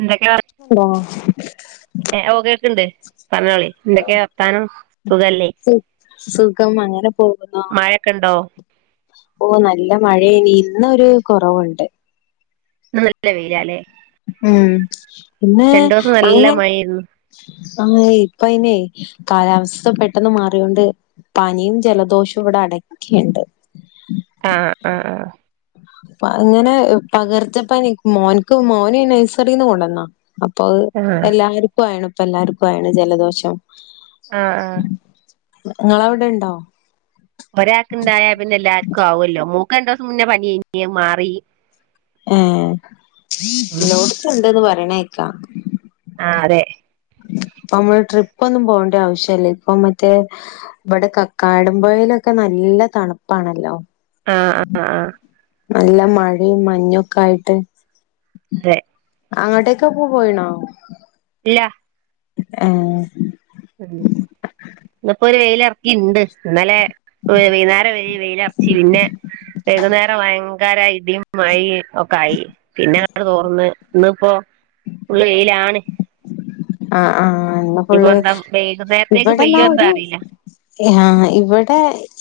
എന്തൊക്കെ വർ ഓ ഓ കേൾക്കിണ്ട് പറഞ്ഞോളി എന്തൊക്കെയ വർത്താനം സുഖല്ലേ സു സുഖം അങ്ങനെ പോകുന്നു മഴയൊക്കെ ഉണ്ടോ ഓ നല്ല മഴ ഇനി ഇന്നൊരു കുറവുണ്ട് [unintelligible] ഉം പിന്നെ രണ്ടൂസം നല്ല അങ്ങെ മഴേര്ന്നു ആഹ ഇപ്പ അയിനെ കാലാവസ്ഥ പെട്ടെന്ന് മാറൊണ്ട് പനിയും ജലദോഷവും ഇവിടെ അടക്കിണ്ട് ആഹ ആഹ് ആഹ അ ഇങ്ങനെ പകർത്തപ്പനി മോനക്ക് മോന് നഴസറിന്ന് കൊണ്ടുവന്ന അപ്പൊ ആഹ് ആഹ് എല്ലാർക്കും ആയ്ണ് ഇപ്പ എല്ലാവർക്കും ആയി ണ് ജലദോഷം ആഹ ആഹ [unintelligible] നിങ്ങളവിടെ ഇണ്ടോ ഒരാൾക്ക് ഇണ്ടായാ പിന്നെ എല്ലാർക്കും ആവുമല്ലോ മൂക്ക് രണ്ടു ദിവസം മുന്നേ പനായി നി. -... അഅ്മാറി ഏ ലോട്ത്തുണ്ടന്ന് പറയണ ത ആ അതെ തമിഴ് ട്രിപ്പ് ഇപ്പൊന്നും പോകേണ്ട ആവശ്യല്ലേ ഇപ്പൊ മറ്റേ ഇവിടെ കക്കാടപഴയിലൊക്കെ നല്ല തണുപ്പാണല്ലോ ആ ആ ആ നല്ല മഴയും മഞ്ഞൊക്കെ ആയിട്ട് തെ അങ്ങോട്ടേക്കെ പോ പോയിണോ ഇല്ല ഏ ഇന്ന് ഇപ്പോ ഒരു വെയില ഇറക്കിണ്ട് ഇന്നലെ ഒ വൈന്നേരം വരി വെയിലറച്ച് പിന്നെ വൈകുന്നേരം വയ് ന്നാരം ഇടിയും മഴ ഒക്കെ ആയി പിന്നെ അവിടെ തോർന്ന് ഇന്ന് ഇപ്പോ ഉള്ള വെയിലാണ് ആ ആ ആ ഇന്ന് ഇനിപ്പോ ഫുള്ള് എന്താ വൈകുന്നേരത്തേക്ക് ഇവിടെന്ന പെയ്യോ എന്താ ഒരു അറിയില്ല ഹാ ഇവിടെ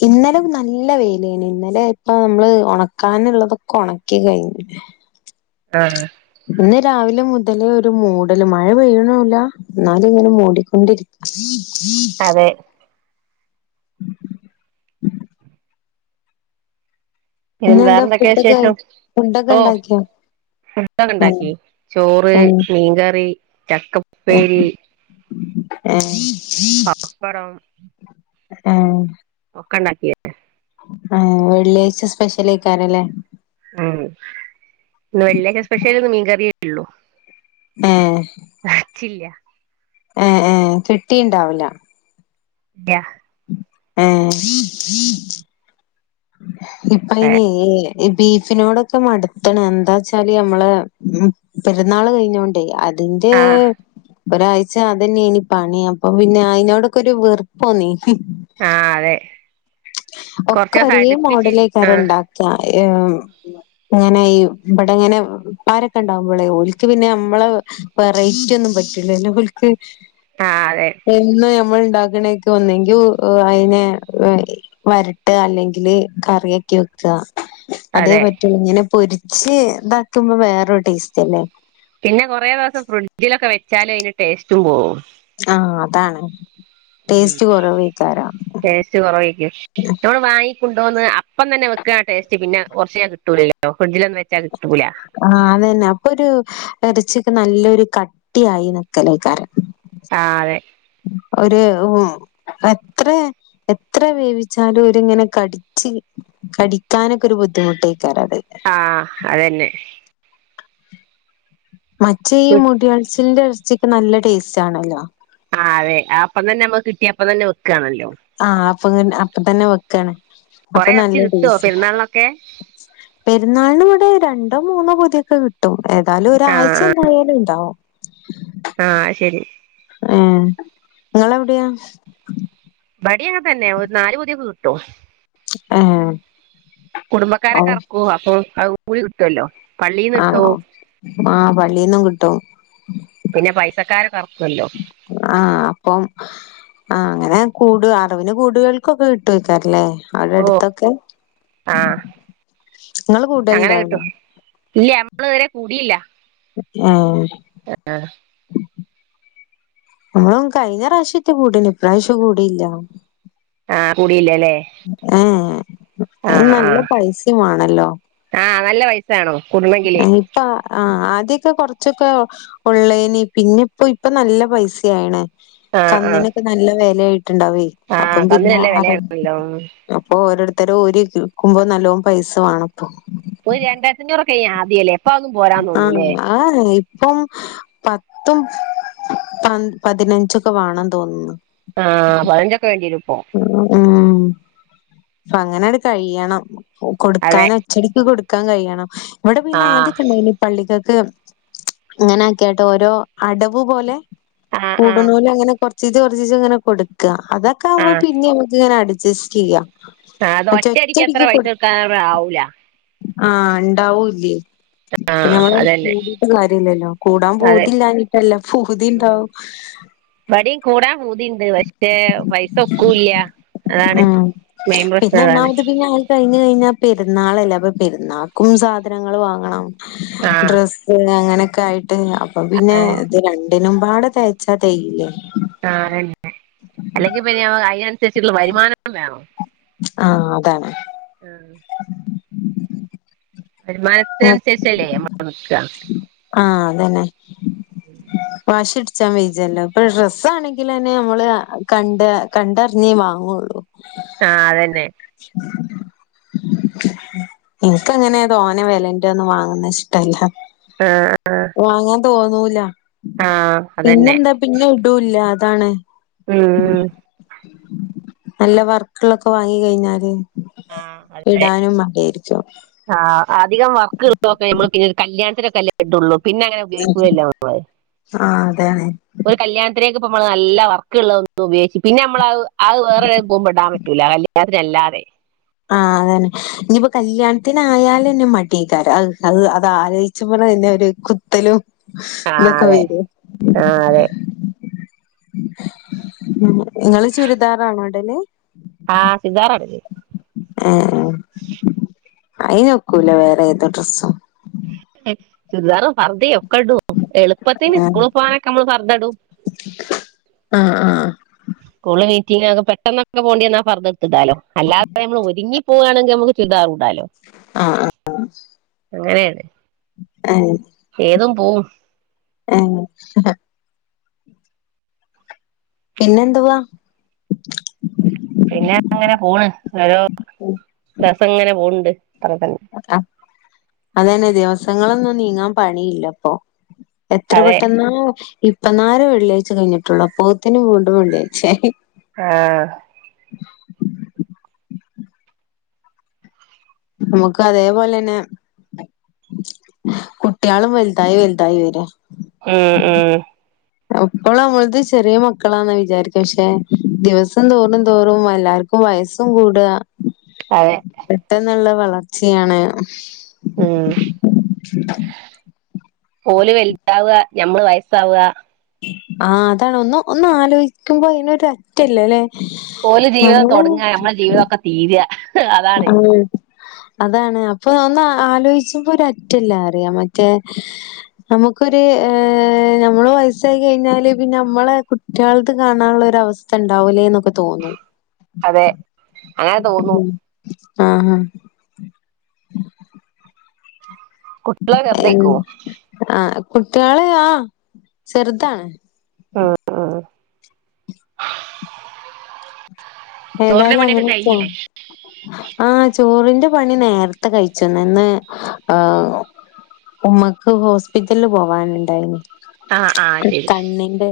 ഇന്നലെ നല്ല വേയിലായി നി ഇന്നലെ ഇപ്പൊ നമ്മള് ഉണക്കാനുള്ളതൊക്കെ ഉണക്കി കഴിഞ്ഞ് ആ ഇന്ന് രാവിലെ മുതലേ ഒരു മൂടല് മഴ പെയ്യ ണൂല്ല എന്നാല് ഇങ്ങനെ മൂടിക്കൊണ്ടിരി അതെ പിന്ന ഇന്നെന്താ വേറെന്തൊക്കെയാ ഫുഡൊക്കെ വിശേഷം ഫുഡൊക്കെ ഓ ഉണ്ടാക്കിയോ ഫുടൊക്കെ ഏഹ് ഉണ്ടാക്കി ചോറ് ഏഹ് മീൻകറി ചക്കപ്പേരി ഏ പപ്പടം ഏ പ്പണ്ടാക്കി ഏ വെള്ളിയാഴ്ച സ്പെഷ്യൽ ആയിക്കാരല്ലേ ഉം ഉള്ളു ആ ചില്ല എ ഏ കിട്ടിയിണ്ടാവില്ല ഇല്ല ആ ഇപ്പ അയിന് ഈ ബീഫിനോടൊക്കെ മടുത്തണ് എന്താ വച്ചാല് നമ്മള പെരുന്നാൾ കഴിഞ്ഞോണ്ടേ തിന്റെ ആഹ് ഒരാഴ്ച അതന്നെയ്നി പണി അപ്പൊ പിന്നെ അയിനോടൊക്കെ ഒരു വെറുപ്പോന്നി ആ അതെ കൊറച്ച് ഒക്കെ ദിവസം ഒരേ അടുപ്പിച്ച് മോഡലേക്കാര് ആഹ് ണ്ടാക്ക എ അം ങ്ങനെ ഈ ഇവടെ ഇങ്ങനെ പാരൊക്കെ ഉണ്ടാഉമ്പളേ ഒല്ക്ക് പിന്നെ നമ്മള വറയ്റ്റി ഒന്നും പറ്റൂലല്ലോ ഓൽക്ക് ആഹ് അതെ പിന്നെ നമ്മൾ താക്ണേക് ഒന്നെങ്ക്യ ഉ അയനെ വരട്ട് അല്ലെങ്കില് കറിയൊക്കെ വെക്ക അതേ അതെ പറ്റുള്ളൂ ഇങ്ങനെ പൊരി ക്ഷേ ഇതാക്കുമ്പോ വേറൊരു ടേസ്റ്റ് അല്ലേ പിന്നെ കൊറേ ദിവസം ഫ്രിഡ്ജിലൊക്കെ വെ ച്ചാല് അയിന് ടേസ്റ്റു പോവും ആ അതാണ് ഉം ടേസ്റ്റ് കുറവേക്കാരം ടേസ്റ്റ് കൊറവെയ്ക്കും മ്മള് വാങ്ങി കുണ്ടോന്ന് അപ്പം തന്നെ വെക്കാ ടേസ്റ്റ് പിന്നെ കൊർച്ചേ കിട്ടുലല്ലോ ഫ്രഡ്ജിലൊന്ന് വെച്ചാ കിട്ടൂല ആ അതന്നെ അപ്പൊരു ഇറച്ചിക്കെ നല്ലൊരു കട്ടിയായി നിക്കലയ്ക്കാര ആ അതെ ഒരുഉം എത്ര എത്ര വേവിച്ചാലും ഒരിങ്ങനെ കടിച്ച് കടിക്കാനൊക്കൊരു ബുദ്ധിമുട്ടെ ആ അത് തന്നെ മറ്റേ ഈ മുടി കൊഴിച്ചിലിൻ്റെ വച്ചേ നല്ല ടേസ്റ്റ് ആണല്ലോ ആ അതെ ആ അപ്പം തന്നെ നമ്മക്ക് കിട്ടി അപ്പം തന്നെ വെക്കുവാണല്ലോ ആ അപ്പൊത്തന്നെ ആ അപ്പത്തന്നെ വെക്കാണ് കൊറെ അപ്പം എറച്ചി നല്ല കിട്ടോ ടേസ്റ്റ് പെരുന്നാളിനൊക്കെ പെരുന്നാളിനിവിടെ ര ണ്ടോ മൂന്നോ പൊതിയൊക്കെ കിട്ടും ഏതായാലും ഒരാഴ്ച ആഹ് എന്തായാലും ഇണ്ടാവും ആഹ് ആഹ് അത് ശരി ആ നിങ്ങളവിടെയാ ഇവിടെയും അങ്ങനെ തന്നെ നാല് പൊതിയൊക്കെ കിട്ടും ഏഹ് ഓ കുടുംബക്കാരൊക്കെ അറക്കുവോ അപ്പോ [unintelligible] കിട്ടുവല്ലോ പള്ളീന്ന് ആ കിട്ടും ആ പള്ളിന്നും കിട്ടും പിന്നെ പൈസക്കാരൊക്കെ എറക്കുവല്ലോ ആ അപ്പോം ആ അങ്ങനെ കൂട് അറിവിന് കൂടുകൾക്കൊക്കെ കിട്ടും വയ്ക്കാറല്ലേ ഓഹ് അവിടെടുത്തൊക്കെ ആഹ് നിങ്ങള് കൂടുലുണ്ടാവലേ നമ്മളിവരെ കൂടിയില്ല ഏ ആ നമ്മളും കഴിഞ്ഞ പ്രാവശ്യത്തെ കൂടന് ഇപ്രാവശ്യം കൂടിയില്ല ആഹ് കൂടിയില്ലല്ലേ ആ ആഹ് ആഹ് നല്ല പൈസയുംമാണല്ലോ ആഹ് നല്ല വയസാണോ എന്താ ആ ആദ്യക്കെ കൊറച്ചൊക്കെള്ളൈന് പിന്നെ ഇപ്പൊ നല്ല പൈസയാ വീണേ ആഹ് ആഹ് കന്നിനൊക്കെ നല്ല വെലയായിട്ടുണ്ടാവേ അപ്പം ആഹ് പിന്നെ കന്നിനല്ല വിലയാണല്ലോ അപ്പൊ ഓരോടു ഇത്തര ഊരിരിക്കുമ്പോൾ നല്ലോ പൈസ വേണം പോയി രണ്ടാരതഞ്ഞൂറ് രൂപക്ക് ആഹ ആ ഇപ്പം പത്തും പ പതിനഞ്ചൊക്കെ വേണം തോന്നുന്നു ആഹ പറഞ് വേണ്ടിടുപ്പോ ഉം അങ്ങനട് കഴിയണം അതെ കൊടുക്കാൻ അച്ചടിക്ക് കൊടുക്ക പക്കാൻ കഴിയണം ഇവിടെ പിന്നെ ആദ്യ ആഹ് കണ്ട ഇ പള്ളിക്ക ഇങ്ങനെയൊക്കെട്ടോ ഓരോ അടവ് പോലെ ആഹ് ആഹ് കൂടനൂല അങ്ങനെ കൊറ സ്ഥിതി കുറച്ച് സ് ഇങ്ങനെ കൊടുക്കാ അതൊക്കെ ആകുമ്പോ പിന്നെ നമക്ക ഇങ്ങെ അടു ടെസ്റ്റ്‌ ചെയ്യാം ആ അത് മറ്റേ ഒറ്റടിക്ക് എത്ര പൈസ കക്കാ ആവൂല ആഹ ഉണ്ടാവൂ ഇല ആഹ് നമ്മള അതന്നെ കൂടീട്ട് കാര്യല്ലല്ലോ കൂടാൻ അതെ പോതില്ലിട്ടല്ല ഉം പൂതിണ്ടാവും പണ്ട് പക്ഷെ പൈസ ഒക്കൂല്ല അതാണ് ഉം മെയിൻ പ്രശ്നം അതാണ് കഴിഞ്ഞാൽ പെരുന്നാളല്ലേ അപ്പ പെരുന്നാൾക്കും സാധനങ്ങൾ വാങ്ങണം. ആഹ് ഡ്രസ്സ്‌ അങ്ങനെ [unintelligible] അപ്പ പിന്നെ അതെ ഇത് ര [unintelligible] തയ്ച്ചാൽ തെകയില്ലേ ആ അല്ലെങ്കിൽ പിന്നെ ഞങ്ങള് അതിന ഉള്ള വരുമാനം വേണം ആവേണം ആ വരുമാനത്തെ അനുസരിച്ചല്ലേ നമ്മള് നിക്ക. തന്നെ വാശിപിടി ഴിച്ചാൽ വെച്ചാല്ലോ ഡ്രസ്സ് ആണെങ്കിൽ തന്നെ നമ്മള് കണ്ട് കണ്ടറിഞ്ഞേ വാങ്ങുള്ളൂ ആ അതന്നെ ഇനക്ക് അങ്ങനെ തോ തോനെ വിലന്റെറ ഒന്നും വാങ്ങുന്ന ഇഷ്ടല്ല ആ ആ വാങ്ങാൻ തോന്നൂല പിന്നെന്താ പിന്നെ ഇടും ഇല്ല അ താണ് ഉം നല്ല വർക്കുകളൊക്കെ വാങ്ങി കഴിഞ്ഞാല് ആഹ് അതെ ഇടാനും മടിയായിരിക്കും. ആഹ് അധികം വർക്ക് ഇള്ളൊക്കെ നമ്മൾ പിന്നെ കല്യാണത്തിനക്കെല്ലേ ഇടൊള്ളു. പിന്നെ അങ്ങനെ ഉപയോഗിക്കൂലല്ലൊ മള്. ആഹ് അതെ ആണ് ഒരു കല്യാണത്തിനേക്ക് ഇപ്പമ്മള് നല്ല വർക്ക്ള്ള ഒന്നും ഉപയോഗിച്ച് പിന്നെ നമ്മള അത് വേറെടെം പോകുമ്പടാൻ പറ്റൂല്ല. കല്യാണത്തിനല്ലാതെ ആ അതന്നെ. ഇനിയിപ്പോ കല്യാണത്തിനായാലന്നെ മടിയേക്കാരത്. അഹ് അത് ആലോചിച്ചുമ്പളന്നെ ഒരു കുത്തലും ആഹ് ഇതൊക്ക അതെ വരു. ആഹ് അതെ ഇങ്ങള് ചുരിദാറാണോ ഇടല്? ആഹ് ചുരിദാറാടല്. ഏഹ്. അയിനൊക്കൂല വേറെ ഏത് ഡ്രസ്സും. ചുര്ദാറും ഫർദിയൊ ക്കെടും. എളുപ്പത്തിന് ആഹ് സ്കൂള് പോവാനൊക്കെ നമ്മള് ഫർദടും. ആഹ് സ്കൂള്ല് മീ റ്റിംഗ് നൊക്കെ പെട്ടെന്നൊക്കെ പോണ്ട്യന്നാ ഫർദടത്ത്ടാലോ അല്ലാതെ നമ്മൾ ഒരുങ്ങി പോവാണെങ്കി നമുക്ക് ചുര്ദാറൂടാലോ.. ആ ആ അങ്ങനേണ്. ഏഹ്. ഏതും പോവും. ഏഹ്. പിന്നെന്തുവാ? പിന്നെ അങ്ങനെ പോണ്. ഓരോ ദസം ഇങ്ങനെ പോവ്ണ്ട് [unintelligible] അതന്നെ ദിവസങ്ങളൊന്നും നീങ്ങാൻ പണിയില്ലപ്പൊ എത്ര അതെ പെട്ടെന്ന ഇ ഇപ്പനാലേ വെള്ളിയാഴ്ച കഴിഞ്ഞിട്ടുള്ളൂ അപ്പോത്തിനും വീണ്ടും വെള്ളിയാഴ്ച ആയി ആ നമുക്ക് അതേപോലെ തന്നെ കുട്ടികളും വലുതായി വലുതായി വരാ ഉം ഉം എപ്പോളും നമ്മളത് ചെറിയ മക്കളാന്ന വിചാരിക്ക പക്ഷെ ദിവസം തോറും തോറും എല്ലാർക്കും വയസ്സും കൂട അതെ പെട്ടെന്നുള്ള വള വളർച്ചയാണ് ഉം ഓലും വലുതാവ ഞമ്മള് വയസ്സാവ ആ അതാണ് ഒന്ന് ഒന്ന് ആലോചിക്കുമ്പോ അതിനൊരു അറ്റല്ലാല്ലെ ഓല ജീവിതം തുടങ്ങ നമ്മളെ ജീവിതം ഒക്കെ തീരാ ഉം അതാണ് ഇപ്പൊ ഇതൊന്ന് ആലോചിച്ചപ്പോ ഒരു അറ്റല്ല അറിയാം മറ്റേ നമുക്കൊരു ഹ നമ്മള് വയസായി കഴിഞ്ഞാല് പിന്നെ നമ്മള കുട്ടികള്ക്ക് കാണാനുള്ളൊരു അവസ്ഥ ഉണ്ടാവൂലേ എന്നൊക്കെ തോന്നും അതെ അങ്ങനെ തോന്നും ആ ഹാ കുട്ടികളെ എൻ ചെറുതേക്കോ ആ കുട്ട്യള് ആ ചെർതാണ് അ ആ ആ ഏതായാലും പണിയൊക്കെ അങ്ങനെയൊക്കെയാണ് കഴിഞ്ഞില്ലേ ആഹ് ചോറിന്റെ പണി നേര്ത്തെ കഴിച്ച്ണ് ഇന്ന് ആ ഉമ്മക്ക് ഹോസ്പിറ്റലിൽ പോവാനുണ്ടായിനി ആ ആ ശരി കണ്ണിന്റെ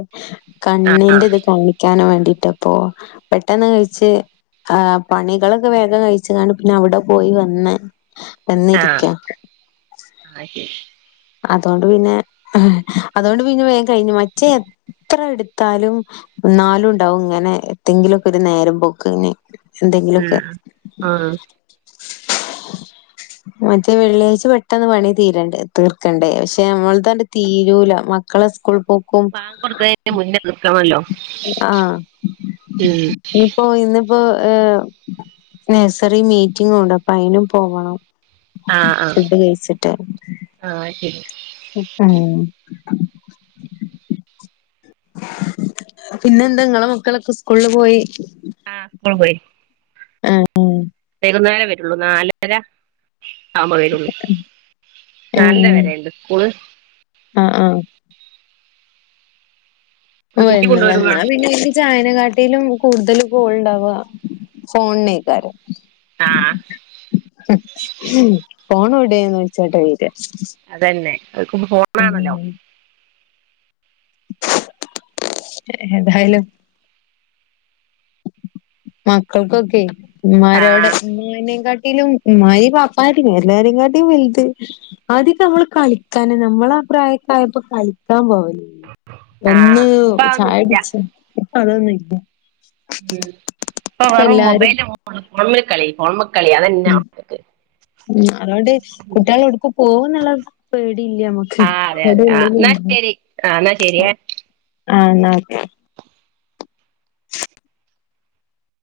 ആ കണ്ണിന്റെ ഇത് കാണിക്കാനും വേണ്ടി റ്റപ്പോ പെട്ടെന്ന് കഴി ച്ച് ആ പണികളൊക്കെ വേഗം കഴിച്ച്കാണ്ട് പിന്നെ അവിടെ പോയി വന്ന് ആ വന്നിരിക്ക ആ അയ്ശരി അതോണ്ട് പിന്നെ അതൊണ്ട് പിന്നെ വേം കഴിഞ്ഞു മറ്റേ എത്ര എട്ത്താലും എന്നാലും ഇണ്ടാവും ഇങ്ങനെ എന്തെങ്കിലൊക്കെ ഒര് നേരം പോക്ക്ന് ഉം ആ മറ്റേ വെള്ളിയാഴ്ച പെട്ടെന്ന് പണി തീരണ്ടേ തീർക്കണ്ടേ പക്ഷെ നമ്മൾ തണ്ട് തീരൂല മക്കളെ സ്കൂൾ പോക്കും ബാങ്ക് കൊട്ക്ക്ണേന്റെ മുന്ന് തീർക്കണല്ലോ ആ ഉം ഏ നഴ്സറി മീറ്റിംഗുണ്ട് അപ്പൊ അയിനും പോകണം ആ ആ ഫുഡ് കഴിച്ചിട്ട് ആ ശരി പിന്നെന്തങ്ങളെ മക്കളൊക്കെ സ്കൂളിൽ പോയി ആഹ് സ്കൂൾ പോയി ഉം വൈന്നേരെ വരുള്ളൂ നാലര ആവുപോലെരോള്ളു നാലര വരെണ്ട് സ്കൂള് ആ ആ ഓ കുട്ടി കൊണ്ടുവരുമ്പോ എന്നാ പിന്നെ ചായ ന്നെ കാട്ടിലും കൂടുതൽ കോൾ ണ്ടാവാ ഫോണിനക്കാരം ആ പോണെവിടെന്ന് ചോച്ചാട്ട വേര്യാ അതന്നെ [unintelligible] ഫോണാണല്ലോ എതായലും മക്കൾക്കൊക്കെ ആ ഉ്മാരോടെ ഉമെനേം കാട്ടിലും ഉ്മ്മായി പാപ്പായി എല്ലാരെകാട്ടി വല്ത് ആദ്യക്കെ നമ്മള് കളിക്കാന നമ്മളാ പ്രായക്കെ ആയപ്പോ കളിക്കാൻ പോവെ ആ വന്ന് ഇപ്പൊ ചായ [unintelligible] ച്ച ഇപ്പ അതൊന്ന ഉം ബ് ഇപ്പൊ വറും എല്ലാരും മൊബൈല് [unintelligible] [unintelligible] ഉം മക്കൾക്ക് ഉം അതുകൊണ്ട് കുട്ടികളെവിടേക്കും പോകൂന്നുള്ള പേടിയില്ല നമ്മക്ക് ആ അതെ അതെ ആ എവിടെള്ളെ എന്നാ [unintelligible] ശരി ആ എന്നാ ശരിയേ ആ എന്ന ഓക്കെ